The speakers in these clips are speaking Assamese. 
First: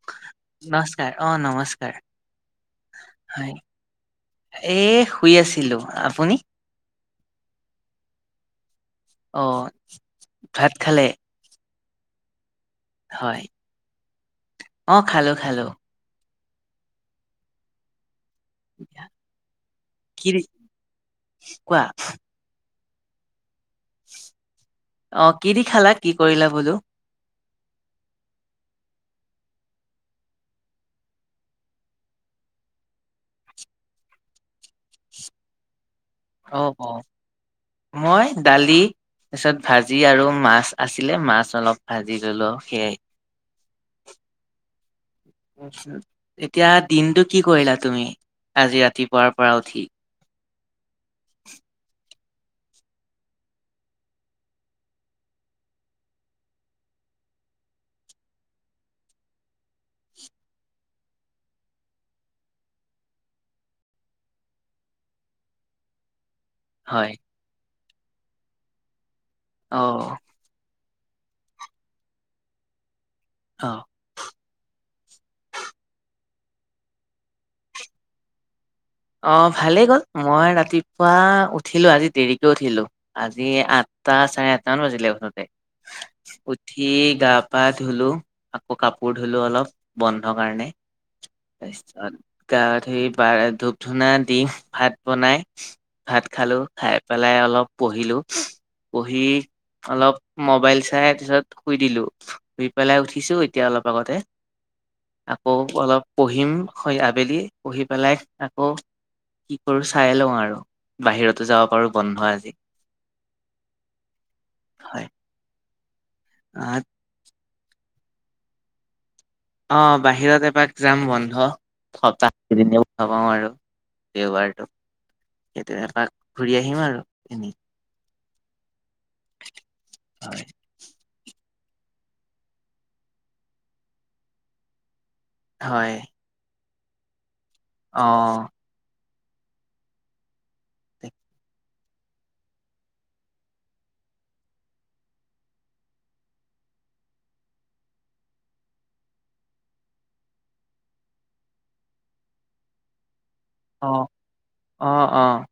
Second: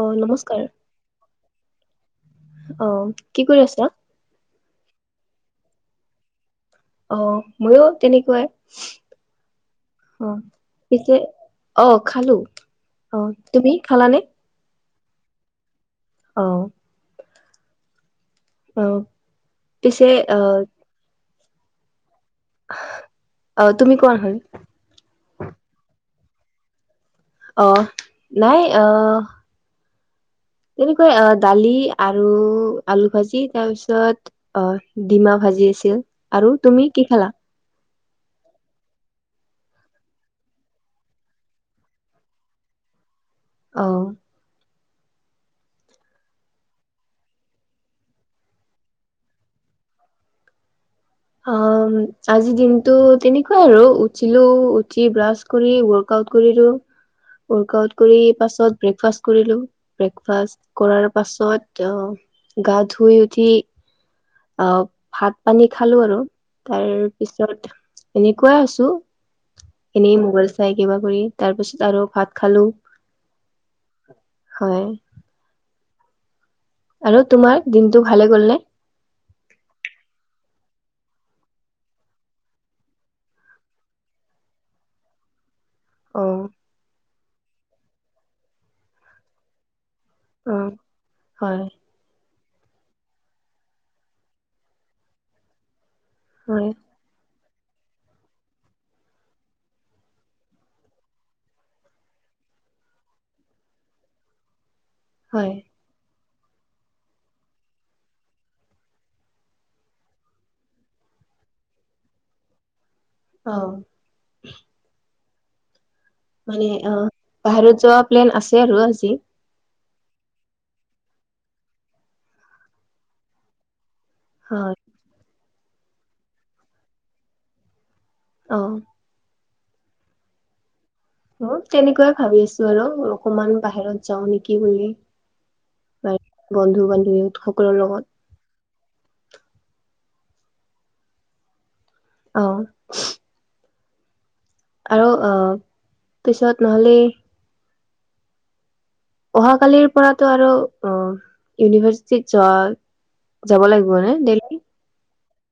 অ নমস্কাৰ নমস্কাৰ অ নমস্কাৰ। অ কি হয় কৰি আছা? এ শুই আছিলো আপুনি? অ মইয়ো তেনেকুৱাই। অ অ ভাত খালে? পিছে অ খালো অ তুমি খালানে? অঁ খালোঁ খালোঁ। অঁ। অ পিছে কি দি আহ। কোৱা? অ তুমি কোৱা হয়। অ কি দি খালা কি কৰিলা বোলো? আহ নাই আহ। তেনেকৈ আহ দালি আৰু আলু ভাজি তাৰ পিছত অ ডিমা ভাজি। আছিল আৰু অ অ তুমি কি খেলা মই দালি তাৰপিছত ভাজি আৰু মাছ আছিলে মাছ অলপ ভাজি ললো সেয়াই আহ এতিয়া দিনটো কি কৰিলা তুমি আজি ৰাতিপুৱাৰ পৰা উঠি অ আজিৰ দিনটো তেনেকুৱাই আৰু উঠিলো উঠি ব্ৰাছ কৰি ৱৰ্ক কৰিো ৱৰ্কআউট কৰি পাছত ব্ৰেকফাষ্ট কৰিলো ব্ৰেকফাষ্ট কৰাৰ পাছত গা ধুই উঠি [inaudible] হয় অ এনেই মোগল চাই কিবা কৰি তাৰ পিছত আৰু ভাত খালো অ হয় আৰু তোমাৰ দিনটো ভালে গ'ল ন অ ভালেই গ'ল মই ৰাতিপুৱা উঠিলো আজি দেৰিকে উঠিলো আজি আঠ তাত চাৰে আাতৰান বজি লৈতে অ উঠি গা পা ধুলো আকৌ কাপোৰ ধুলো অলপ বন্ধ অ কাৰণে হয় তাৰপিছত গাত সেৰি বা ধূপ ধুনা দি ভাত বনাই ভাত খালো হয় খাই পেলাই অলপ প়িলো হি অলপ মবাইল চাই পিছত শুই দিলো শুই পেলাই উঠিছো এতিয়া অলপ আগতে আকৌ হয় অলপ পঢ়িম আবেলি পঢ়ি পেলাই অ কি কৰো চাই লওঁ আৰু বাহিৰতো যাব পাৰো বন্ধ আজি অ হয় মানে অ বাহিৰত যোৱা প্লেন আছে আৰু আজি অ বাহিৰত এপাক যাম বন্ধ সপ্তাহদ পাওঁ আৰু দেওবাৰটো হয় সতিয়পাক ঘূৰি আহিম আৰু এনে অ হয় তেনেকুৱাই ভাবি আছো আৰু অকমান বাহিৰত যাও নেকি বুলি হয় বাৰু বন্ধু বান্ধী অ আহ আৰু আহ পিছত নহলে অহাকালিৰ পৰাতো আৰু অ ইউনিভাৰ্চিটিত যোৱা যাব লাগিব নে দেললি অঁ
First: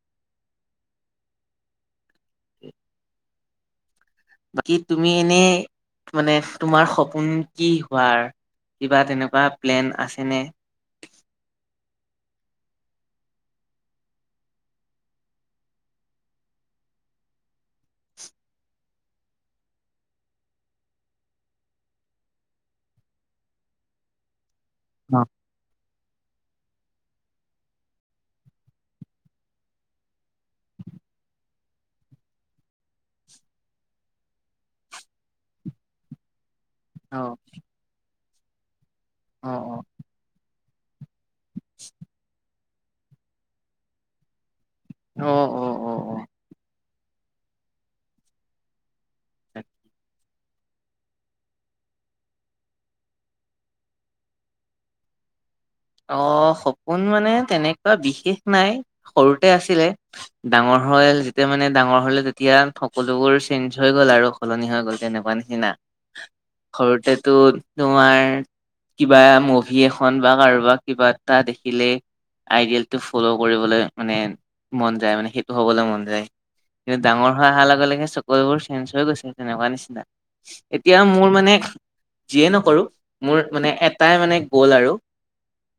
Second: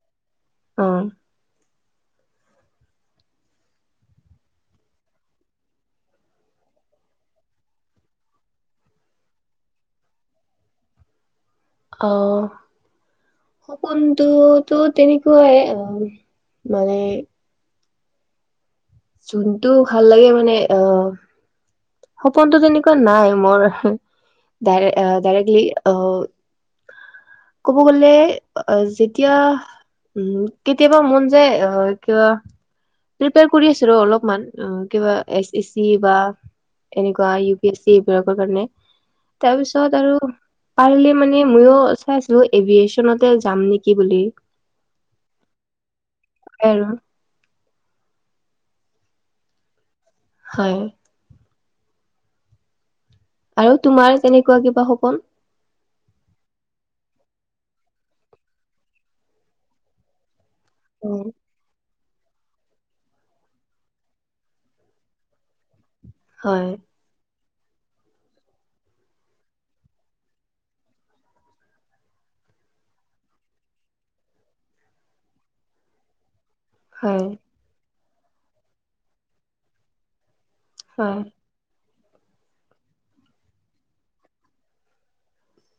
অ বাকী তুমি এনেই মানে তোমাৰ সপোন কি হোৱাৰ কিবা তেনেকুৱা প্লেন আছেনে আহ সপোনটোতো তেনেকুৱাই মানে যোনটো ভাল লাগে মানে আহ সপোনটো তেনেকুৱা নাই মোৰ অ', ডাইৰে্টলি আহ ক'ব গলে আহ যেতিয়া উম কেতিয়াবা মন যায় আহ কিবা প্ৰিপয়াৰ কৰি আছো ৰ অলপমান কিবা এ এ চি বা এনেকুৱা অ', ইউ পি এছ চি এইবিলাকৰ কাৰণে তাৰ অ', পিছত আৰু পাৰ মানে ময়ো চাইছিলো এভিয়েচনতে যাম নেকি বুলি অ', অ', অ', অ', এৰা হয় আৰু তোমাৰ তেনেকুৱা কিবা সপোন অ সপোন মানে তেনেকুৱা বিশেষ নাই সৰুতে আছিলে ডাঙৰ অ হল যেতিয়া মানে ডাঙৰ হলে তেতিয়া সকলোবোৰ চেঞ্জ হৈ গ'ল আৰু সলনি হৈ গ'ল তেনেকুৱা নিচিনা হয় সৰুতেতো তোমাৰ কিবা মুভি এখন বা কাৰোবাক কিবা এটা দেখিলে আইডিয়েলটো ফলৌ কৰিবলৈ মানে মন যায় মানে সেইটো হবলৈ মন যায় কিন্তু হয় ডাঙৰ হোৱা অহাৰ লগে লগে চকৰিবোৰ চেঞ্চ হৈ গৈছে তেনেকুৱা নিচিনা এতিয়া হয় মোৰ মানে যিয়ে নকৰো মোৰ মানে এটাই মানে গ'ল আৰু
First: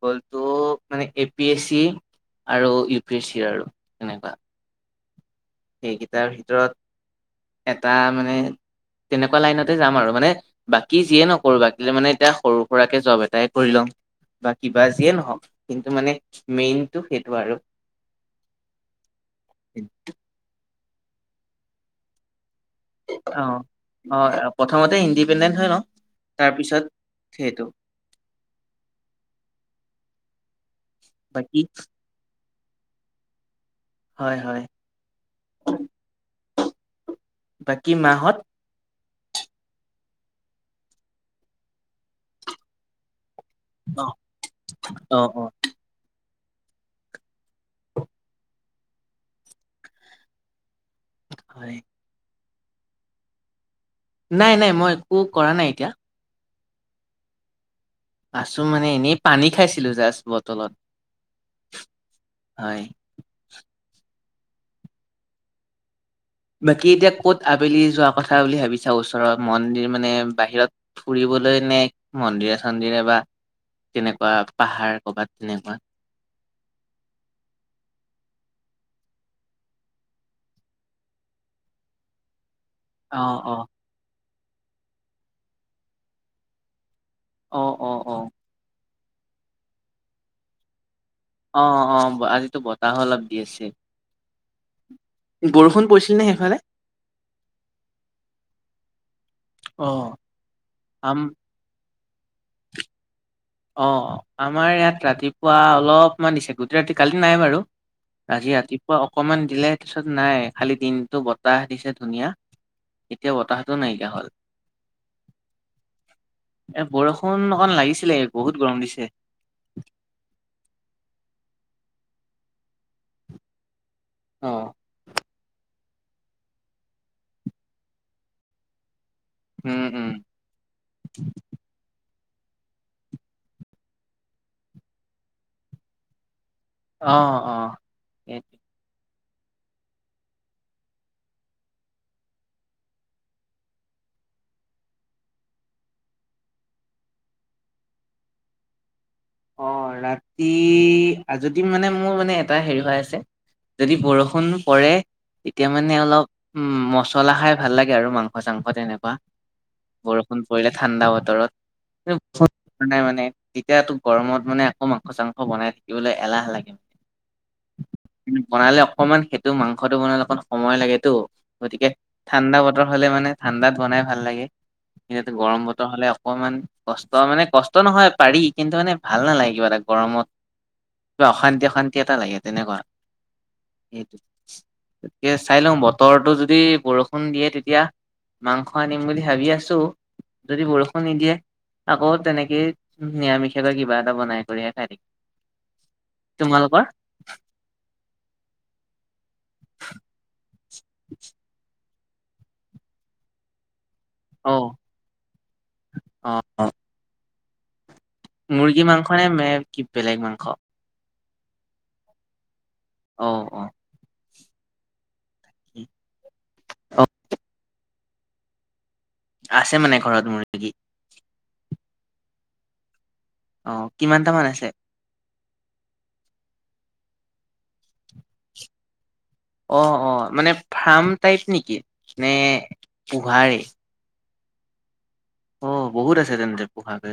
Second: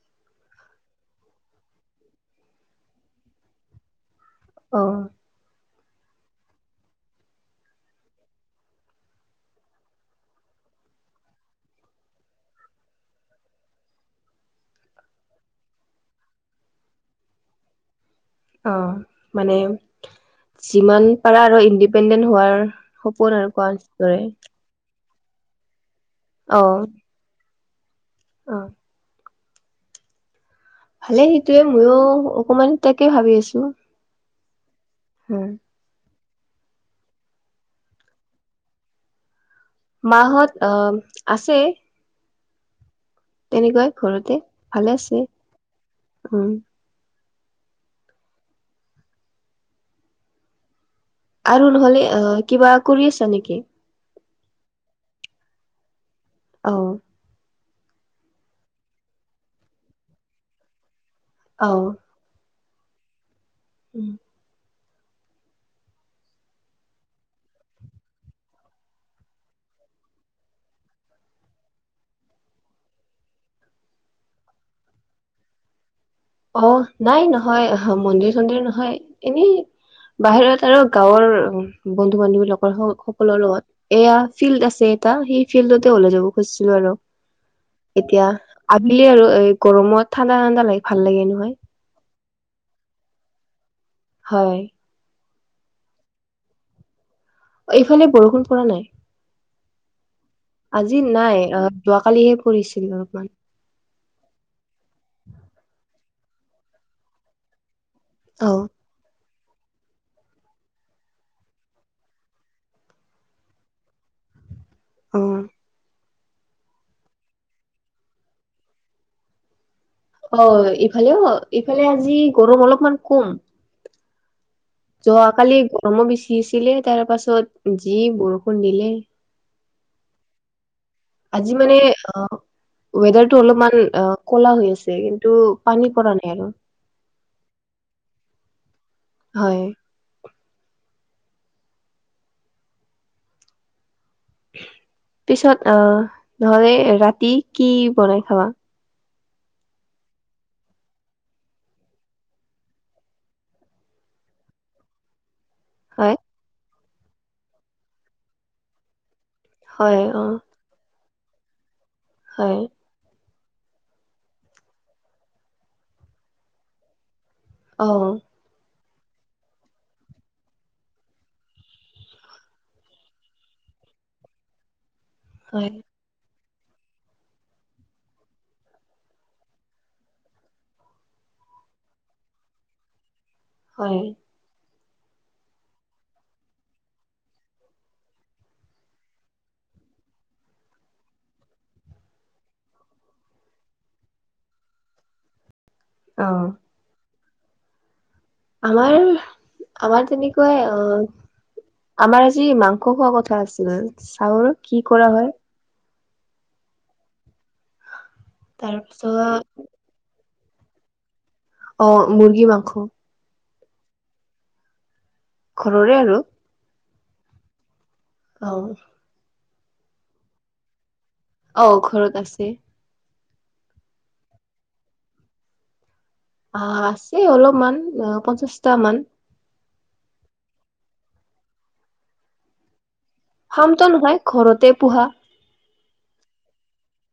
গলটো মানে এ পি এছ চি আৰু ইউ পি এছ চি আৰু তেনেকুৱা অ সেইকেইটাৰ ভিতৰত এটা মানে তেনেকুৱা লাইনতে যাম আৰু মানে বাকী যিয়ে নকৰো বাকী মানে এতিয়া সৰু সুৰাকে জব এটাই কৰি লম বা কিবা যিয়ে নহওক কিন্তু মানে মেইনটো সেইটো আৰু অ মানে যিমান পাৰা আৰু ইণ্ডিপেণ্ডেন্ট হোৱাৰ সপোন অ আৰু কোৱা অ দৰে প্ৰথমতে ইণ্ডি ইণ্ডিপেণ্ডেন্ট হৈ লও অ তাৰপিছত সেইটো অ' ভালে বাকী সেইটোৱে, ময়ো অকমান তাকে ভাবি আছিলোঁ। হয়, হয়। বাকী মা হঁত মা হঁত আছে। তেনেকুৱাই, অ ঘৰতে, ভালে অ আছে, অ উম। [inaudible] আৰু হয় নহলে, আ, কিবা কৰি আছা নেকি? নাই, নাই, মই একো কৰা নাই এতিয়া। অ' আছোঁ মানে এনেই পানী খাইছিলো জাষ্ট বটলত অ' হয় উম বাকী এতিয়া ক'ত আবেলি যোৱা কথা বুলি ভাবিছা ওচৰৰত মন্দিৰ মানে বাহিৰত ফুৰিব বলৈ নে মন্দিৰে চন্দিৰে বা তেনেকুৱা পাহাৰ কৰবাত তেনেকুৱা? অ', নাই নহয়, মন্দিৰ চন্দিৰ নহয়, এনেই বাহিৰত আৰু গাঁৱৰ বন্ধু বান্ধৱী লগ অ সকলৰ অ লগত। এয়া ফিল্ড আছে এটা সেই ফিল্ডতে ওলাই যাব খুজিছিলো আৰু অ, অ, অ। [unintelligible] এই গৰমত, ঠাণ্ডা ঠাণ্ডা লাগ অ', অ', আজিতো বতাহো অলপ দি আছে হয়। বৰষুণ পৰিছিল নে সেইফালে? এইফালে বৰষুণ পৰা নাই। অ। আজি আম নাই অহ যোৱাকালিহে পঢ়িছিল অলপমান। অ আমাৰ ইয়াত ৰাতিপুৱা অলপমান দিছে, গোটেই ৰাতি কালি নাই বাৰু। আজি অহ ৰাতিপুৱা অকমান দিলে পিছত নাই খালি দিনটো বতাহ দিছে ধুনীয়া। এতিয়া বতাহটো নাইকিয়া হল। আহ। এ বৰষুণ অকন লাগিছিলে বহুত গৰম দিছে। হয় ইফালেও ইফালে আজি গৰম অলপমান কম। অঁ। যোৱাকালি গৰমো বেছি আছিলে তাৰ পাছত যি বৰষুণ দিলে। উম উম আজি মানে অ। ৱেডাৰটো অলপমান কলা হৈ আছে কিন্তু পানী পৰা নাই। অ অ এইট হয়। পিছত আহ নহলে ৰাতি কি বনাই খাবা? অ ৰাতি আজদি মানে মোৰ মানে এটা হেৰি হৈ আছে। যদি বৰষুণ পৰে এতিয়া মানে হয় অলপ উম মছলা খাই ভাল লাগে আৰু মাংস চাংস তেনেকুৱা। হয় অ বৰষুণ পৰিলে ঠাণ্ডা বতৰত হয় [unintelligible] বনাই মানে তেতিয়াটো গৰমত মানে আকৌ মাংস চাংস বনাই থাকিবলৈ এলাহ লাগে মানে। অ কিন্তু বনাইলক অকমান সেইটো মাংসটো বনালে অকমান সময় লাগেটো। গতিকে ঠাণ্ডা বতৰ হ'লে মানে ঠাণ্ডাত বনাই এ ভাল লাগে। এনেটো গৰম হয় বতৰ হ'লে অকমান কষ্ট মানে কষ্ট নহয় পাৰি কিন্তু মানে ভাল নালাগে কিবা এটা গৰমত কিবা অশান্তি অশান্তি এটা লাগে তেনেকুৱা। হয় সেইটো কে চাই লওঁ বতৰটো যদি বৰষুণ দিয়ে তেতিয়া মাংস আনিম বুলি ভাবি আছো। যদি বৰষুণ নিদিয়ে আকৌ তেনেকেই নিৰামিষে লাগিব কিবা এটা বনাই কৰিহে খাই থাকিম অ তোমালোকৰ আমাৰ আমাৰ তেনেকুৱাই অহ আমাৰ আজি মাংস খোৱা কথা আছিল অ চাহৰ কি কৰা হয়। অ অ। মুৰ্গী তাৰপিছত মাংস নে মে কি বেলেগ মাংস? অ মুৰ্গী মাংস। অ অ। ঘৰৰে আৰু। অঁ। অ। আছে মানে ঘৰত মৰ্গী। অ ঘৰত আছে। অ কিমানটামান আছে? অ আছে অলপমান অ পঁচিশটা মান। অ অ মানে ফাৰ্ম টাইপ নেকি নে? পোহাৰে? হাম ত নহয় ঘৰতে পোহা। অ বহুত আছে তেন্তে পোহাকে।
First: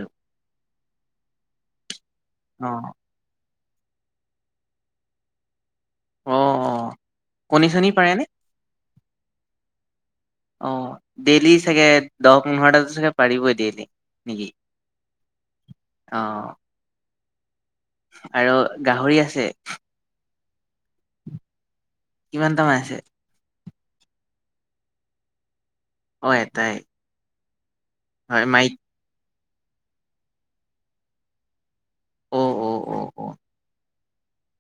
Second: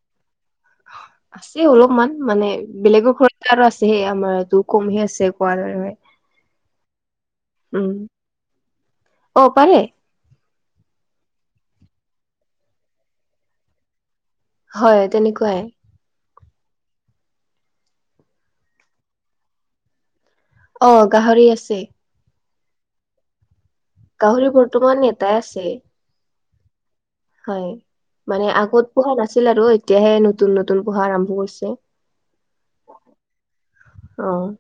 আছে অলপমান মানে অ বেলেগৰ ঘ। আৰুো আছে সে আমাৰ দু কমহে আছে কোৱাৰে। অ অ কণী চণী উম পাৰে নে? অ পাৰেে। অ ডেইলি চাগে দহ পোন্ধৰটাাত চাগে পাৰিবই ডেইলি। হয় তেনেকুৱাই। অঁ। আৰু গাহৰি আছে? অ গাহৰি আছে। কিমানটা মান আছে? গাহৰি বৰ্তমান এতাই আছে। অ এটাই। হয় হয় মানে মাইক আগত পঢ়া নাছিল আৰু এতিয়াহে নতুন নতুন পঢ়া আৰম্ভ কৰিছে। অ' অ' অ' অ' অ',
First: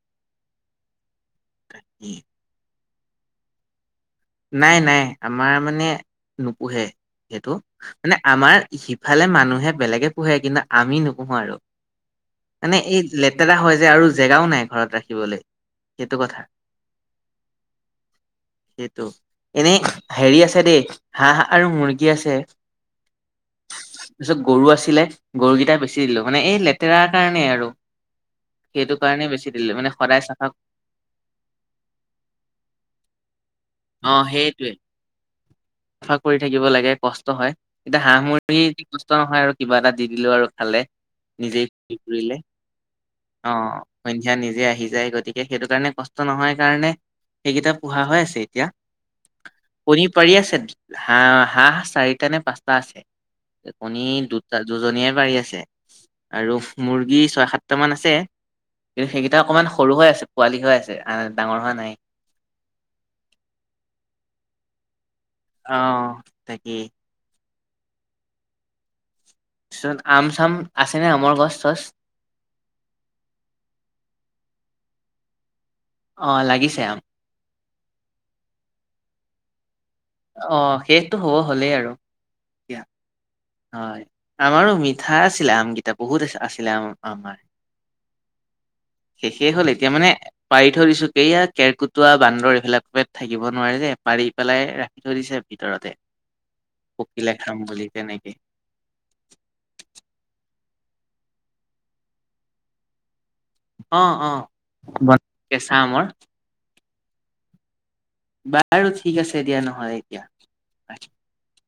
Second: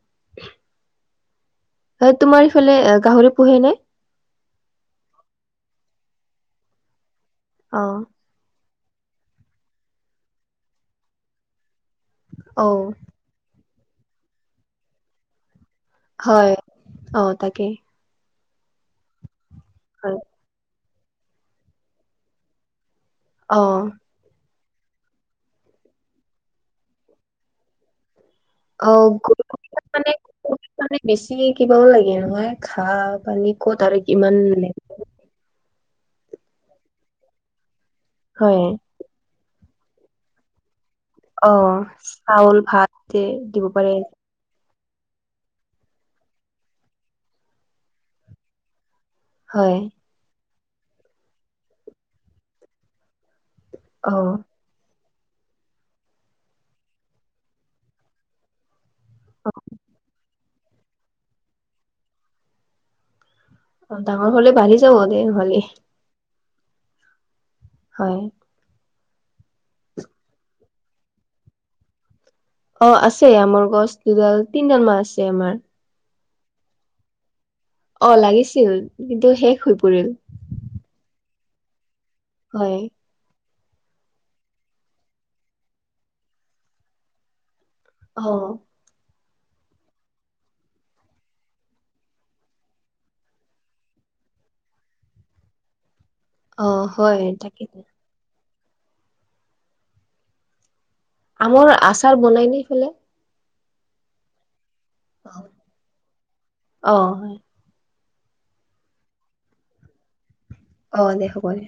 ই। হয় তোমাৰ ইফালে গাহৰি পোহে নে? নাই নাই আমাৰ মানে নোপোহে সেইটো। অ মানে আমাৰ সিফালে মানুহে বেলেগে পোহে কিন্তু আমি নোপোহো আৰু অ মানে এই লেতেৰা হয় যে আৰু জেগাও নাই ঘৰত ৰাখিবলৈ। সেইটো কথা হয় অ' তাকেই। সেইটো এনেই হেৰি আছে দেই হাঁহ আৰু মুৰ্গী আছে। অ' তাৰপিছত গৰু আছিলে গৰুকেইটা বেছি দিলোঁ মানে এই লেতেৰাৰ কাৰণেই আৰু সেইটো কাৰণেই অ বেছি দিলো মানে সদায় চফা মানে বেছি কিবাও লাগে নহয় ঘাহ পানীত অ' ক'ত আৰু ইমান চাফা কৰি থাকিব লাগে কষ্ট হয়। এতিয়া হাঁহ হয়। মূৰ্গী কষ্ট নহয় আৰু। কিবা এটা দি দিলো আৰু খালে। অ নিজেই ফৰি ফুৰিলে চাউল ভাত যে দিব পাৰে আহ সন্ধিয়া নিজে আহে। যায় গতিকে সেইটো কাৰণে কষ্ট নহয় কাৰণে সেইকেইটা পোহা হৈ আছে এতিয়া। হয় কণী পাৰি আছে হাঁহ হাঁহ চাৰিটা নে পাঁচটা আছে। এইপনি অ দুটা দুজনীয়ে পাৰি আছে আৰু মুৰ্গী ছয় সাতটা মান আছে। কিন্তু সেইকেইটা অকণমান সৰু হৈ আছে পোৱালি হৈ আছে ডাঙৰ হোৱা নাই। অ' ডাঙৰ হলে বাঢ়ি যাব দে ভালেই। অ তাকেই। হয়। তাৰছত আম চাম আছেনে আমৰ গছ চছ? অ' আছে আমৰ গছ দুডাল তিনিডাল মান আছে আমাৰ। অ' লাগিছে আহ অ' লাগিছিল কিন্তু শেষ হৈ পৰিল অ', শেষটো হ'ব হলেই আৰু হয়। এতিয়া হয় আমাৰো মিঠা আছিলে আমকেইটা বহুত আছিলে আম আমাৰ। অ', শেষেষ হ'ল এতিয়া মানে পাৰি থৈ দিছো এইয়া কেৰ্কেটুৱাটো বান্দৰ এইবিলাক থাকিব নোৱাৰে যে। পাৰি পেলাই ৰাখি ধৰিছে ভিতৰতে অ হয় পকিলে তাকে খাম বুলি তেনেকে। [inaudible] আমৰ আচাৰ বনাই নে সেইফালে? অ' অ' বনাই কেঁচা আমৰ। অ', বাৰু ঠিক আছে দিয়া নহয় এতিয়া। ৰাখিম অ' দে হ'ব দে।